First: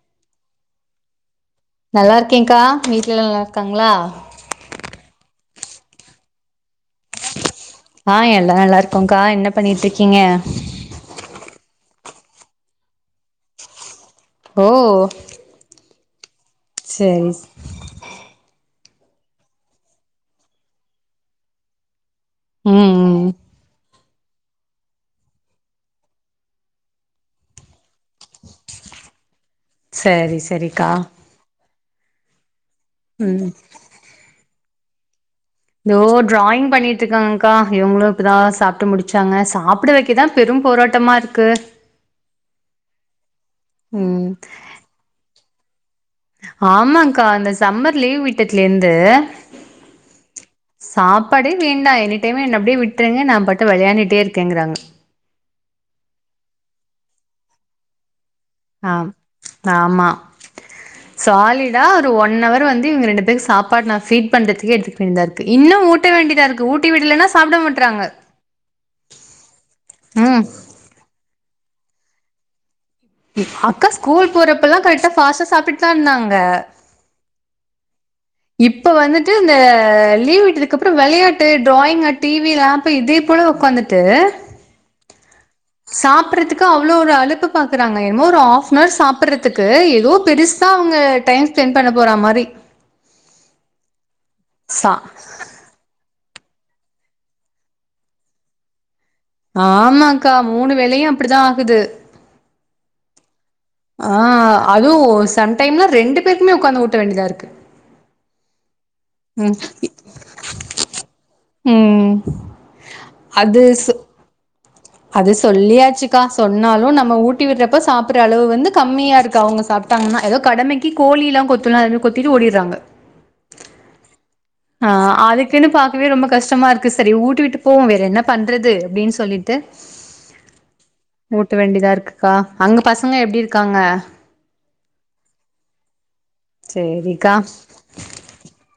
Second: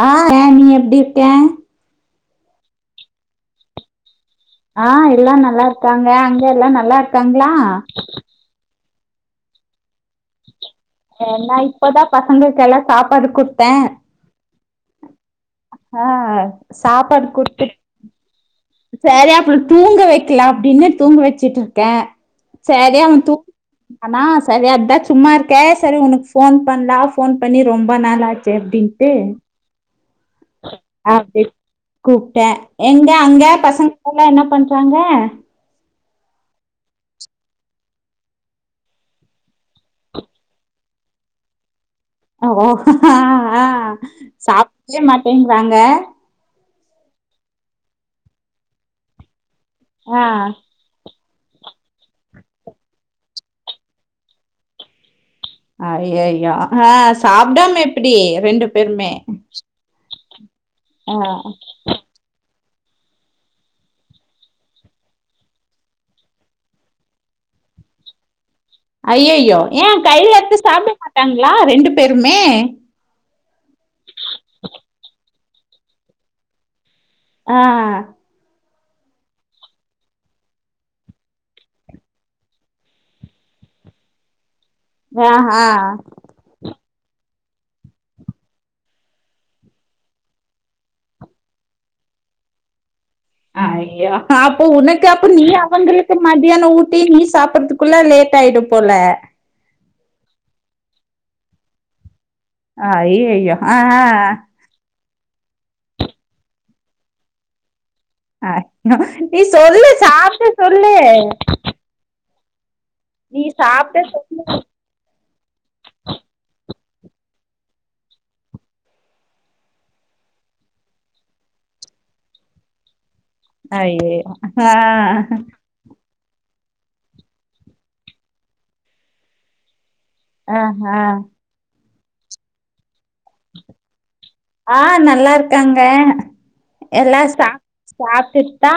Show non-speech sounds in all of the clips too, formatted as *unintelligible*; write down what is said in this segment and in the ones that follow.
ஆ ஏன் நீ எப்டி இருக்கே நல்லா இருக்கேக்கா வீட்லல்லா நல்லா இருக்காங்ளா ஆ எல்லா நல்லா இருக்காங்க அங்கல்லா நல்லா இருக்காங்ளா ஆ எல்லா நல்லா இருக்கோங்கா என்ன பண்ணிட்டு இருக்கீங்க நா இப்பதா பசங்ளுக்கெல்லா சாப்பாடு குடுத்தே ஓ ஆ சாப்பாடு சரி குடுத்து சேரி அப்றோ தூங்க வெக்கலா அப்டின்னு தூங்க வெச்சுட் இருக்கே ம் சேரியவ ம் தூங் ஆனா சரி அஃதா சும்மா இருக்கே சரி உனக்கு ஃபோன் பண்லா ஃபோன் பண்ணி ரொம்ப நாளாச்சு அப்டின்னு ம் சரி சரிக்கா அப்டி கூப்ட்டே எங்க அங்க ம் வீட்லல்லா என்னா பண்றாங்க தோ டிராயிங் பண்ணிட்டு இருக்காங்க்கா இவுங்ளு இப்போதா சாப்ட்டு முடிச்சாங்க சாப்ட வெக்கதா பெரும் போராட்டமா இருக்கு ஓ ஓ ஆ ஆ ம் சாப்டவே மாட்டேங்றாங்க ஆமாங்க்கா அந்த சம்மர் லீவ் வீட்டத்துலேருந்து ஆ சாப்பாடே வேண்டா எனி டைம் என்ன அப்டியே விட்ருங்க நா பாட்டு விளையாண்டுட்டே இருக்கேங்கறாங்க ஐய்யயா ஆ சாப்டாம எப்டி ரெண்டு ஆ பேருமே ஆமா ஆ சாலிடா ஒன் அவர் வந்து இவங்க ரெண்டு பேருக்கு சாப்பாடு நா பீட் பண்றதுக் எடுத்துக்க வேண்டியதார்க்கு இன்னு ஊட்ட வேண்டியதாருக்கு ஊட்டி விடலன்னா சாப்ட மாட்றாங்க ஐயோயோ ஏ கையில ம் எத்து சாப்ட மாட்டாங்களா ரெண்டு பேருமே அக்கா ஸ்கூல் போறப்பல்லா கரெக்டா பாஸ்ட்டா சாப்டுட்டு தா இருந்தாங்க ஆ ஆ இப்ப வந்துட்டு இந்த லீவ் விட்டதுக்கு அப்றோ வெளயாட்டு ட்ராயிங் டிவி இதே போல உக்காந்து ட்டு ஆஹ சாப்படறதுக் அவ்ளோ ஒரு அழப்பு பாக்குறாங்க என்னமோ ஒரு ஆப் நனவர் சாப்டறதுக்கு ஏதோ பெருசா அவங்க டைம் செண்ட் பண்ண போற மாரி ஐய்யோ அப்போ சா உனக் அப்போ நீ அவங்க மத்தியான ஊட்டி நீ சாப்பறதுக்குள்ள லேட் ஆயிடு போல ஆமாக்கா மூணு வேலையு அப்டிதா ஆகுது ஆ ஐய்யய்யோ ஆஹ அதுவு சம் டைம்ல ரெண்டு பேருக்குமே உக்காந்து ஊட்ட வேண்டியதாருக்கு அ நீ சொல்லு சாப்ட சொல்லு ம் நீ சாப்ட சொ அது சொல்லியாச்சுக்கா சொன்னாலு நம்ம ஊட்டி விடுறப்ப சாப்புற அளவு வந்து கம்மியா இருக்கு அவங்க சாப் டங்னா ஏதோ கடமைக்கு கோழில்லா கொத்துனா கொத்திட்டு ஓடிறாங்க அய்யயோ ஆ அதுக்குனு பா வே ரொம்ப கஷ்டமா இருக்கு செரி ஊட்டிவுட்டு போவோமே வேற என்ன பண்றது அப்டின்னு சொல்லிட்டு ஆ ஆ ஊட்ட வேண்டியதா இருக்குக்கா அங்க பசங்க எப்டி இருக்காங்க ஆ நல்லா இருக்காங்க எல்லா சேரிக்கா ஸ்டாப் சாப்டுட் தா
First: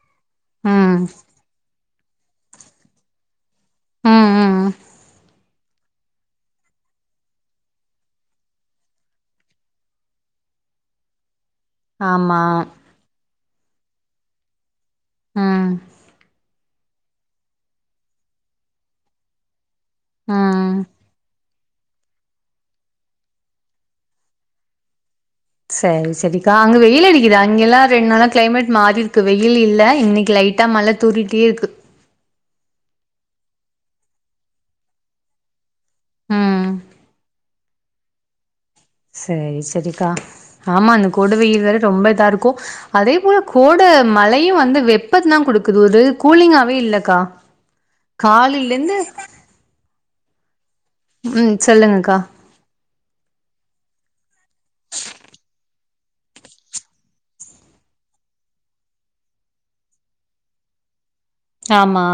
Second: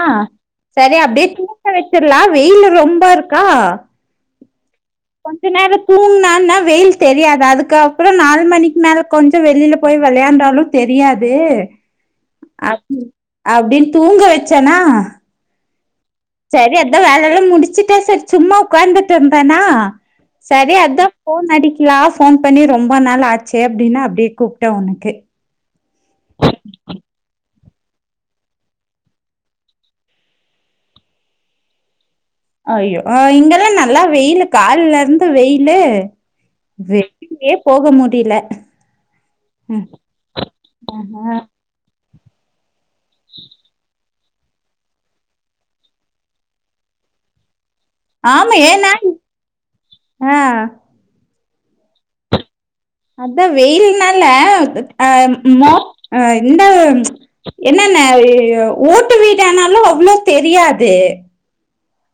ம் செரி அப்டியே தூங்க வச்சிடலா வெயில் ரொம்ப இருக்கா ம் ம் ம் கொஞ்ச நேரோ தூங்கனான்னா வெயில் தெரியாது அதுக்கப்பறோ நாலு மணிக்கு மேல கொஞ்சோ வெளியில போய் வெளையாண்டாலு தெரியாது ஆம்மா அப்டி அப்டின்னு தூங்க வச்சேனா ம் செரி அதா வேலயெல்லா முடிச்சுட்ட செரி சும்மா உட்காந்துட்டு இருந்தேனா ம் செரி அதா ஃபோன் அடி நா ஃபோன் பண்ணி ரொம்ப நாள் ஆச்சு அப்டின்னா அப்டியே கூப்ட்டே உனக்கு செரி செரிக்கா அங்க வெயில் அடிக் இது அங்கெல்லா ரெண்டு நாளா கிளைமேட் மாறி இருக்கு வெயில் இல்ல இன்னைக்கு லைட்டா மழ தூறிட்டே இருக்கு அய்யோ இங்கெல்லா நல்லா வெயில் கால்ல இருந்து வெயிலு ம் வெளிலயே போக முடியல செரி ம் செரிக்கா ஆமா அந்த கொடு வெயில் வேற ரொம்ப இதா இருக்கு அதே போல கோட மழயு வந்து வெப்பத்த தா கொடுக்குது ஒரு கூலிங்காவே இல்லக்கா ஆமா ஏன்னா கால்லலேந்து ஆ ம் சொல்லுங்கக்கா அதா வெயில்னால அ மோப் இந்த ச் என்னன்ன ஓட்டு வீடானாலு அவ்ளோ தெரியாது ஆம்மா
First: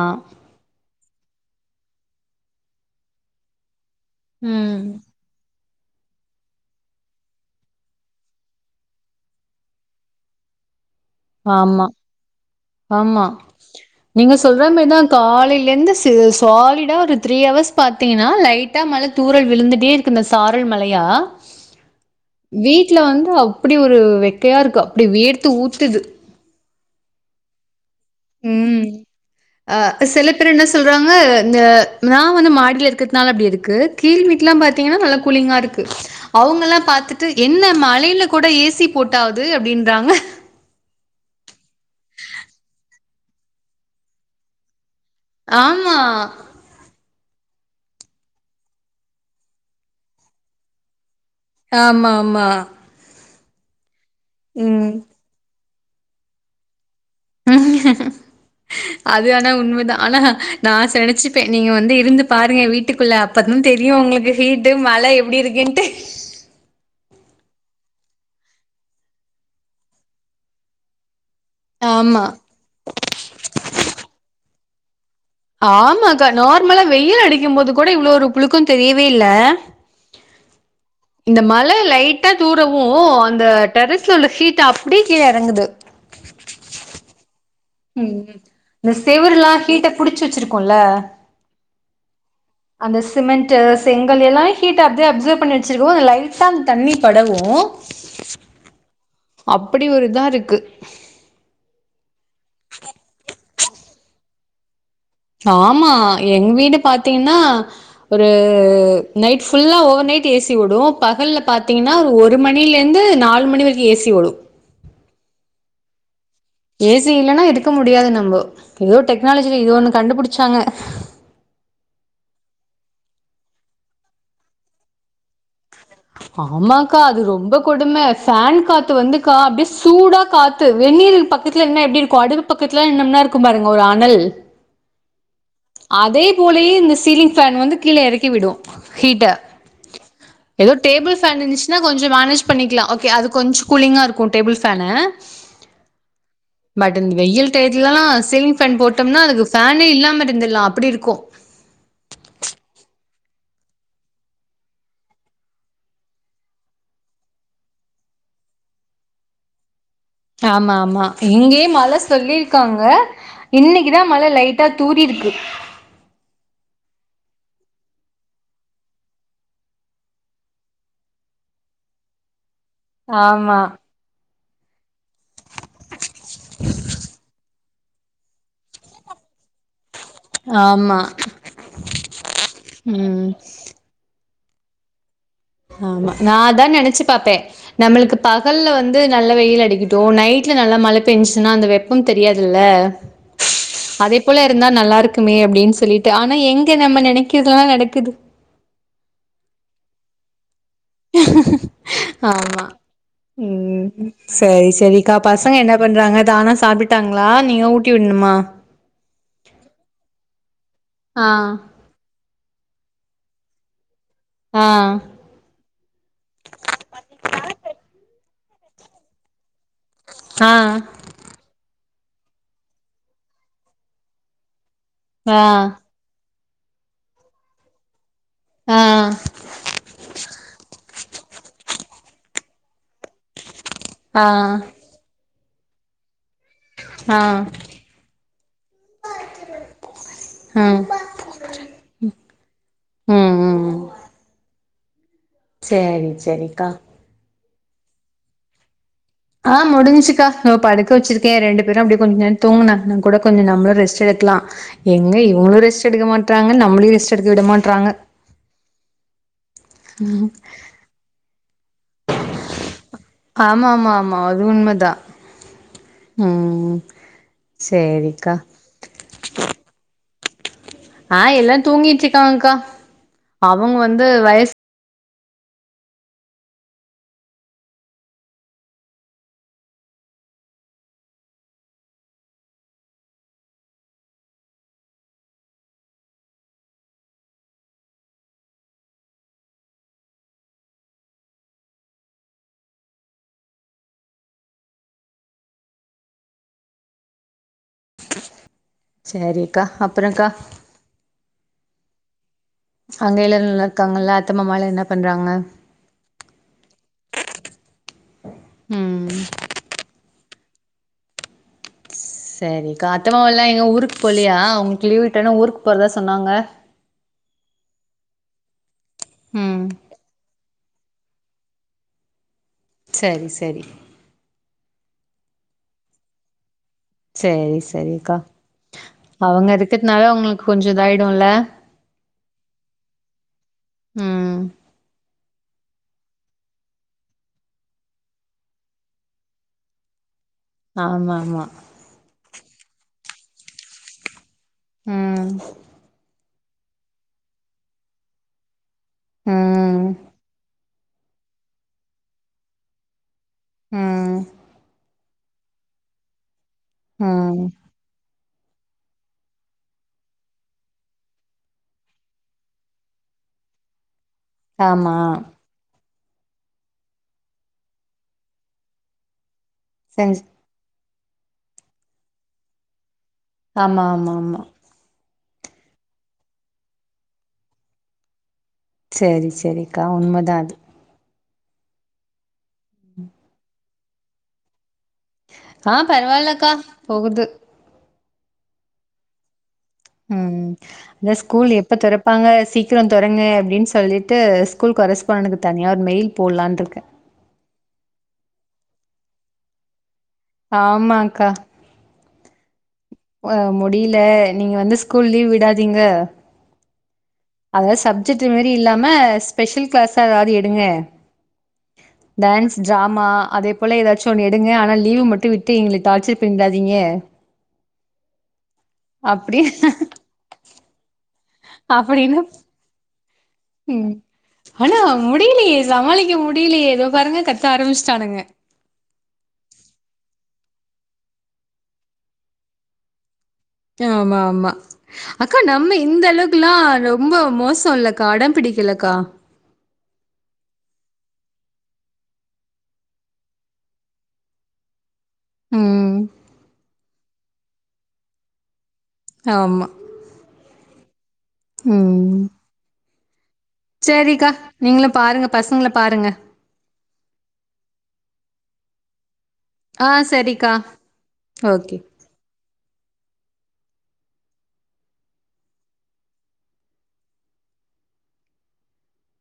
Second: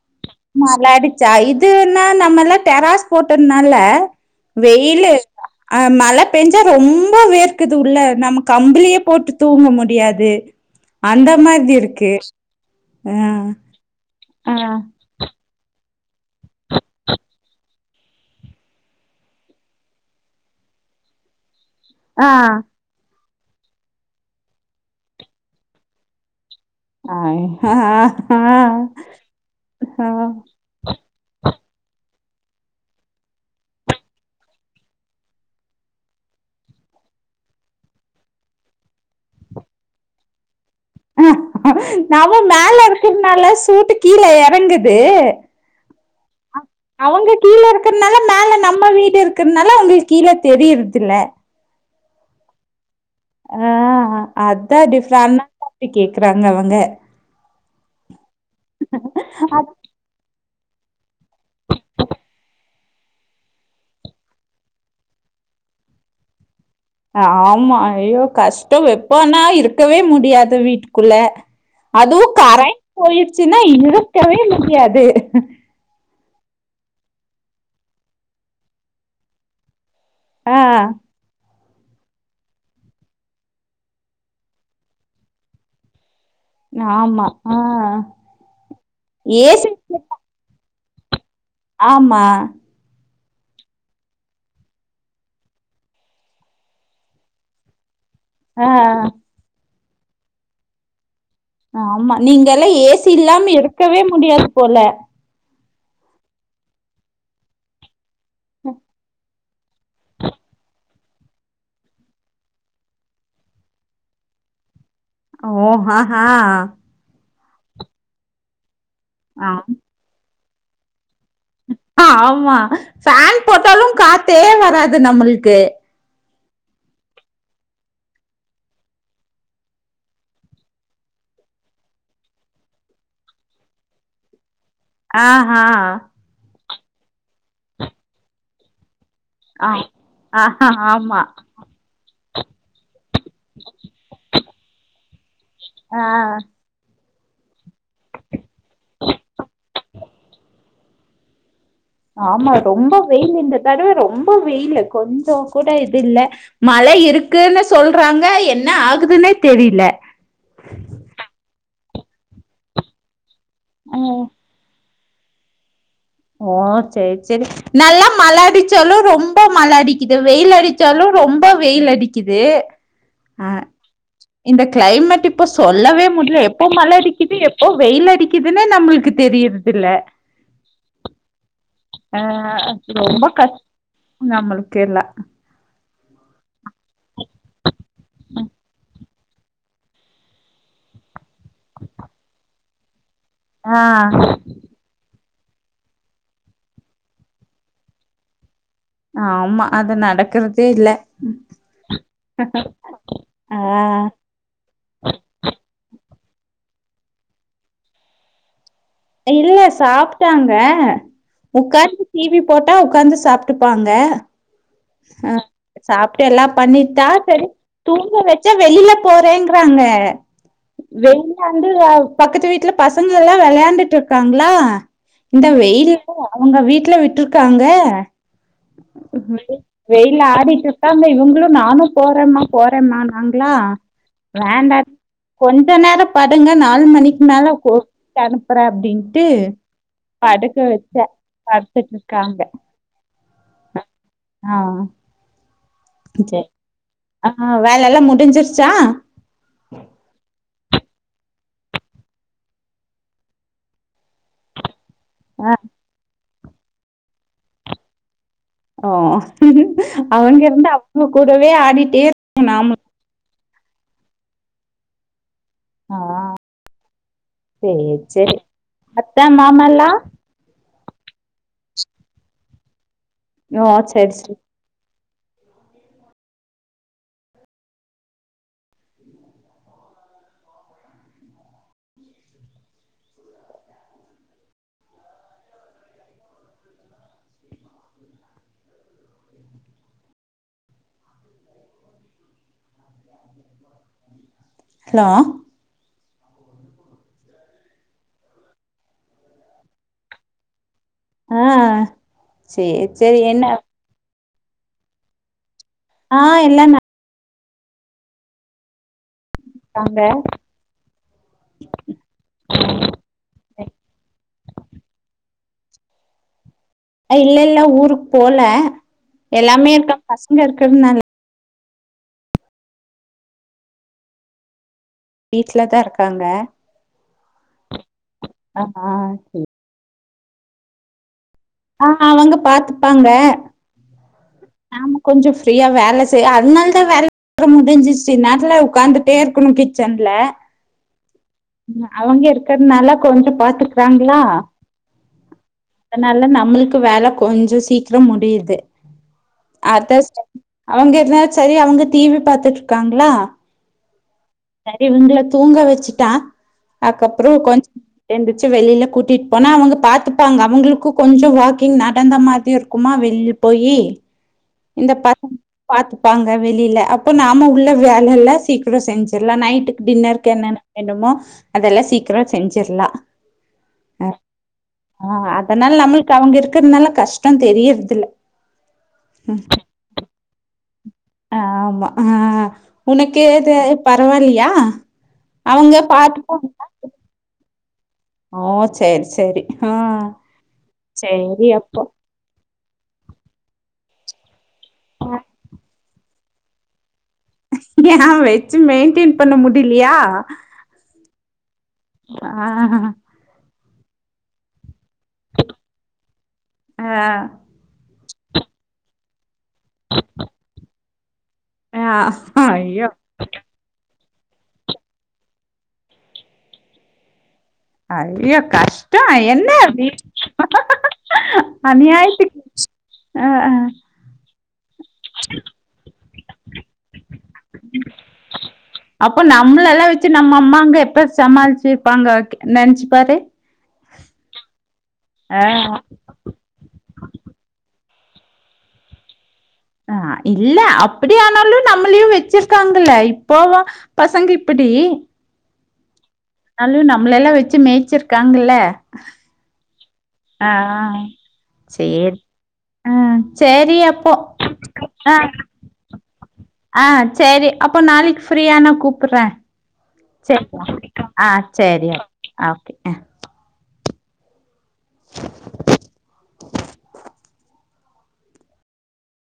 மழ அடுச்சா இதுன்னா நம்ம எல்லா டெராஸ் போட்டதுனால ம் வெயிலு அ மழ பேஞ்சா ரொம்ப வேர்க்குது உள்ள நம்ம கம்புளியே போட்டு தூங்க முடியாது *inaudible* அந்த மாதிரி ஆமா இருக்கு ஆ ஆமா நீங்க சொல்ற மேறிதா காலைலேந்து சாலிடா ஒரு த்ரீ அவர்ஸ் பாத்தீங்கன்னா லைட்டா மழ தூறல் விழுந்துட்டே இருக்கு இந்த சாரல் மழயா ஆ வீட்ல வந்து அப்டி ஒரு வெக்கையா இருக்கு அப்டி வேர்த்து ஊத்துது ஆஹ் ஆ ஆ ம் அ ஆ சில பேர் என்ன சொல்றாங்க இந்த நா வந்து மாடியில இருக்கிறதுனால அப்டி இருக்கு கீழ் வீட்லா பாத்தீங்கன்னா நல்லா கூலிங்கா இருக்கு அவங்கெல்லா பாத்துட்டு என்ன மழயில கூட ஏசி போட்டு ஆகுது அப்டின்றாங்க ம் நம்ம மேல இருக்குறதுனால சூட்டு கீழ எறங்குது ஆம்மா அவங்க கீழ இருக்கிறதுனால மேல நம்ம வீடு இருக்கறனால அவங்களுக்கு கீழ தெரியறதுல ஆமா ஆமா ஆ அதா ம். டிஃப்ரண்டா *inaudible* ப்பி கேக்குறாங்க அவங்க அது ஆனா உண்ம தா ஆனா நா செனச்சி ப்ப நீங்க வந்து இருந்து பாருங்க வீட்டுக்குள்ள அப்ப தா தெரியு உங்களுக்கு ஹீட்டு மழ எப்டி இருக்குன்ட்டு ஆமா ஐயோ கஷ்டோ வெப்போனா இருக்கவே முடியாது வீட்டுக்குள்ள அதுவு ஆமா. கரன்ட் போயிடுச்சுன்னா இருக்கவே முடியாது ஆமாக்கா நார்மலா வெயில் அடிக்கும் போது கூட இவ்வளோ ஒரு புழுக்கம் தெரியவே இல்ல ஆ இந்த மழ லைட்டா தூரவு அந்த டெரஸ்ல உள்ள ஹீட் அப்டியே கீழ எறங்குது ஆமா ஆஹ் ம் இந்த செவருல்லா ஏசி ஹீட்ட புடிச்சு வச்சிருக்குல்ல ஆமா அந்த சிமெண்ட்டு செங்கல் எல்லா ஹீட் அப்டே அப்சர்வ் பண்ணி வச்சிருக்கவு அந்த லைட்டா அந்த தண்ணி படவு ஆ அப்டி ஒரு இதா இருக்கு ஆமா நீங்கல்லா ஏசி இல்லாம இருக்கவே முடியாது போல ஆமா எங்க வீடு பாத்தீங்கன்னா ஒரு நைட் ஃபுல்லா ஓவர் நைட் ஏ சி ஓடு பகல்ல பாத்தீங்கன்னா ஒரு ஒரு மணிலேருந்து நாலு மணிவரைக்கு ஏ சி ஓடு ஓ ஹா ஹா ஏ சி இல்லனா இருக்க முடியாது நம்போ ஏதோ டெக்னாலஜில இது ஒன்னு கண்டுபுடிச்சாங்க ஆமா ஃபேன் போட்டாலு காத்தே வராது நம்மள்க்கு ஆமாக்கா அது ரொம்ப கொடும ஃபேன் காத்து வந்துக்கா அப்டே சூடா காத் து வெந்நீர் பக்கத்துல நின்னா எப்டி இருக்கு அடுப்பு பக்கத்துல நின்னா எப்டி இருக்கும் பாருங்க ஒரு அனல் ஆ ஹா இது போலயே இந்த சீலிங் ஃபேன் வந்து கீழ எறக்கிவிடு ஹீட்ட ஆ ஆஹா ஏதோ டேபிள் ஆமா ஃபேன் இருந்துச்சுன்னா கொஞ்ச மேனேஜ் பண்ணிக்கலா ஓகே அது கொஞ்ச கூலிங்கா இருக்கும் டேபிள் ஃபேனு ஆ பட் இந்த வெயில் டையத்துலல்லா சீலிங் ஃபேன் போட்டோம்னா அதுக்கு ஃபேனே இல்லாம இருந்துல்லா அப்டி இருக்கு ஆமா ரொம்ப வெயிலு இந்த தடவ ரொம்ப வெயிலு கொஞ்ச கூட இது இல்ல மழை இருக்குன்னு சொல்றாங்க என்ன ஆகுதுன்னே தெரில ஆமா ஆமா இங்கேயே மழ சொல்லிருக்காங்க இன்னைக்குதா மழ ம் லைட் டா தூரிருக்கு ஓ செரி செரி நல்லா மழ அடிச்சாலு ரொம்ப மழ அடிக்குது வெயில் அடிச்சாலு ரொம்ப வெயில் அடிக்குது ஆ ஆமா இந்த கிளைமேட் இப்ப சொல்லவே முடில எப்போ மழ அடிக்குது எப் போ வெயில் அடிக்குதுன்னே நம்மளுக்கு தெரியற்து இல்ல ஆமா ஆ ரொம்ப ம் கஷ் *inaudible* நம்ளுக்கு எல்லா ஆமா நா அதா நெனைச்சு பாப்பே நம்மளுக்கு பகல்ல வந் து நல்ல வெயில் அடிக்கட்டு நைட்ல நல்லா மழ பெஞ்சிச்சுனா அந்த வெப்பம் தெரியாதுல்ல ஆ அதே போல இருந்தா நல்லாருக்குமே அப்டினு சொல்லிட்டு ஆனா எங்க நம்ம நெனைக்கறதுல்லா நடக்குது ஆமா அது நடக்குறதே இல்ல ஆமா ஆ ம் சேரி சரிக்கா பசங்க என்ன பண்றாங்க தானா சாப்டுட்டாங்களா நீங்க ஊட்டி விடணுமா இல்ல சாப்ட்டாங்க ஆ உக்காந்து டிவி போட்டா உகாந்து சாப்ட்டுப்பாங்க ஆ அ சாப்ட்டு எல்லா பண்ணிட்டா சரி தூங்க வச்சா வெளில போறேங்கிறாங்க ஆ வேணா வந்து பக்கத்து வீட்டுல பசங்க எல்லா விளையாண்டுட்டு இருக்காங்களா ஆ இந்த வெயில்தா அவுங்க வீட்டுல விட்டுருக்காங்க ஆ வெயில ஆடிட்டு இருக்காங்க இவுங்களு நானு போறம்மா போறம்மான்னா நாங்களா ஆ வேண்டாட் கொஞ்ச நேர படுங்க நாலு ஆ மணிக்கு மேல கோ அனுப்பற அப்டின்ட்டு படுக்க ம் வெச்ச படுத்துட்டு இருக்காங்க ம் ம் ஆ சேரி சரி சேரிக்கா ஆ வேலை எல்லா முடிஞ்சிருச்சா ஆ முடுஞ்சுச்சுகா தோ படுக்க வச்சிருக்க ரெண்டுபேரு அப்டியே கொஞ்ச நேர துங்குனாங்கன்னா கூட கொஞ்ச நம்மளு ரெஸ்ட் எடுக்கலா எங்க ஆ இவங்களும் ரெஸ்ட் எடுக்க மாற்றாங்க நம்மளையு ரெஸ்ட் எடுக்க விட மாட்றாங்க ஓ அவுங்க இருந்தா அவுங்க கூடவே ஆடிட்டே இருக்கனும் நானு ஆமா ஆமா ஆமா அது உண்மதா ஆ ம் ம் சேரி சேரிக்கா சேரி அத்த மாமல்லா ஆ எல்லா தூங்கிட்டு இருக்காங்கக்கா ஓ அவுங்க வந்து சரி சரி வயசு ஹலோ சேரிக்கா அப்பறகா ஆ சேரி அங்க சேரி எல்லா என்ன நல்லா இருக்காங்கலா அத்த மாமலா என்ன பண்றாங்க ஆ எல்லா நல் ம் தாங்க சேரிக்கா அத்தமாமா எல்லா எங்க ஊருக்கு போலயா உங்களுக்கு லீவு விட்டோன்னோ ஊருக்கு போறதா சொன்னாங்க இல்ல இல்ல ஊருக்கு போல ம் எல்லாமே இருக்க பசங்க இருக்கிறதுனால சேரி சேரி வீட்ல தா இருக்காங்க சேரி சேரிக்கா ஆ ஆ அவுங்க இருக்கிறதுனால உங்களுக்கு கொஞ்ச இதா ஆயிடும்ல ஆ அவுங்க பாத்துபாங்க ம் நாம கொஞ்ச ஃப்ரீயா வேல செய்ய அதனால தா வேல அப்பற முடிஞ்சிச்சு நேரத்துல உட்காந்துட்டே இருக்கணும் கிச்சன்ல ஆமா மா அவங்க இருக்கிறதுனால கொஞ்ச பாத்துக்கறாங்களா ம் அதனால நம்மளுக்கு வேல கொஞ்ச சீக்கிர முடியுது ம் அதச அவங்க *unintelligible* செரி அவங்க டீ வி பாத்துட்டு இருக்காங்களா ம் சரி இவங்கள தூங்க வச்சுட்டா அதுக்கப்பற ம் கொஞ்ச எந்துச்சு வெளியில கூட்டிட்டு போனா அவங்க பாத்தப்பாங்க அவங்களுக்கு கொஞ்சோ வாக்கிங் நடந்த மாதி இருக்குமா வெளில போயி இந்த ஆமா பக் பாத்துப்பாங்க வெளியில அப்போ நாம உள்ள வேல எல்லா சீக்கிரம் செஞ்சிடலா நைட்டு செஞ்சு டின்னருக்கு என்னென்ன வேணுமோ அதெல்லா சீக்கிர செஞ்சிரலா ஆமா ஆமா ஆமா அ அதனால நம்மளுக்கு அவங்க இருக்கிறதுனால கஷ்டோ தெரியறது இல்ல சேரி சேரிக்கா உண்மைதா அது ஆமா அ உனக்கு ஏது பரவாயில்லயா ஆ அவங்க பாட்டுபாட பரவாயில்லக்கா போகுது அ சேரி சேரி ஆ ம் அத சேரி ஸ்கூல் எப்ப அப்போ திற வாங்க சீக்கிரோ தொரங்க அப்டின்னு சொல்லிட்டு ஸ்கூல் கொரஸ்பாண்ட்டக்கு தனியா ஒரு மெயில் போடலான்ருக்கே எ வச்சு மெயின்டென் பண்ண முடியலயா ஆமாங்க்கா அ அ முடியல நீங்க வந்து ஸ்கூல் லீவ் விடாதீங்க அ அதாவது சப்ஜெக்ட் மாரி இல்லாம ஸ்பெஷல் கிளாஸ்ஸா ஏதாவது எடுங்க ஆ டான்ஸ் ஐயோ டிராமா அதே போல ஏதாச்சு ஒன்னு எடுங்க ஆனா லீவு மட்டு விட்டு எங்கள டார்ச்சர் பண்ணிடாதீங்க ஐயோ கஷ்டோ அப்படி என்ன அப்டி அப்படின்னு அநியாத்துக்கு *unintelligible* ம் ஆனா முடியலயே சமாளிக்க முடியலயே இதோ பாருங்க கத்த ஆரம்பிச்சுட்டானுங்க அப்போ நம்மளல்லா வச்சு நம்ம அம்மாங்க எப்ப சமாளிச்சுருப்பாங்க நெனைச்சி பாரு ஆமா ஆமா அக்கா ஆ, நம்ம இந்த அளவுக் அப்டிலா ரொம்ப மோசோ இல்லக்கா அடம்பிடிக்கலக்கா அ இல்ல அப்டிய ஆனாலு நம்மளையும் வச்சிருக்காங்கல்ல இப்போல்லா பசங்க இப்டி ம் அது நம்மள எல்லா வச்சு மேய்ச்சிருக்காங்கல்ல ஆமா அ சேரி ம் அ சேரி அப்போ சரிக்கா நீங்களும் அ பாருங்க பசங்கள பாருங்க அ சேரி அப்போ நாளைக்கு ஃப்ரீயானா கூப்புறே ஆ சரிக்கா சேரிக்கா அ ஓகே சேரியா ஓகே அ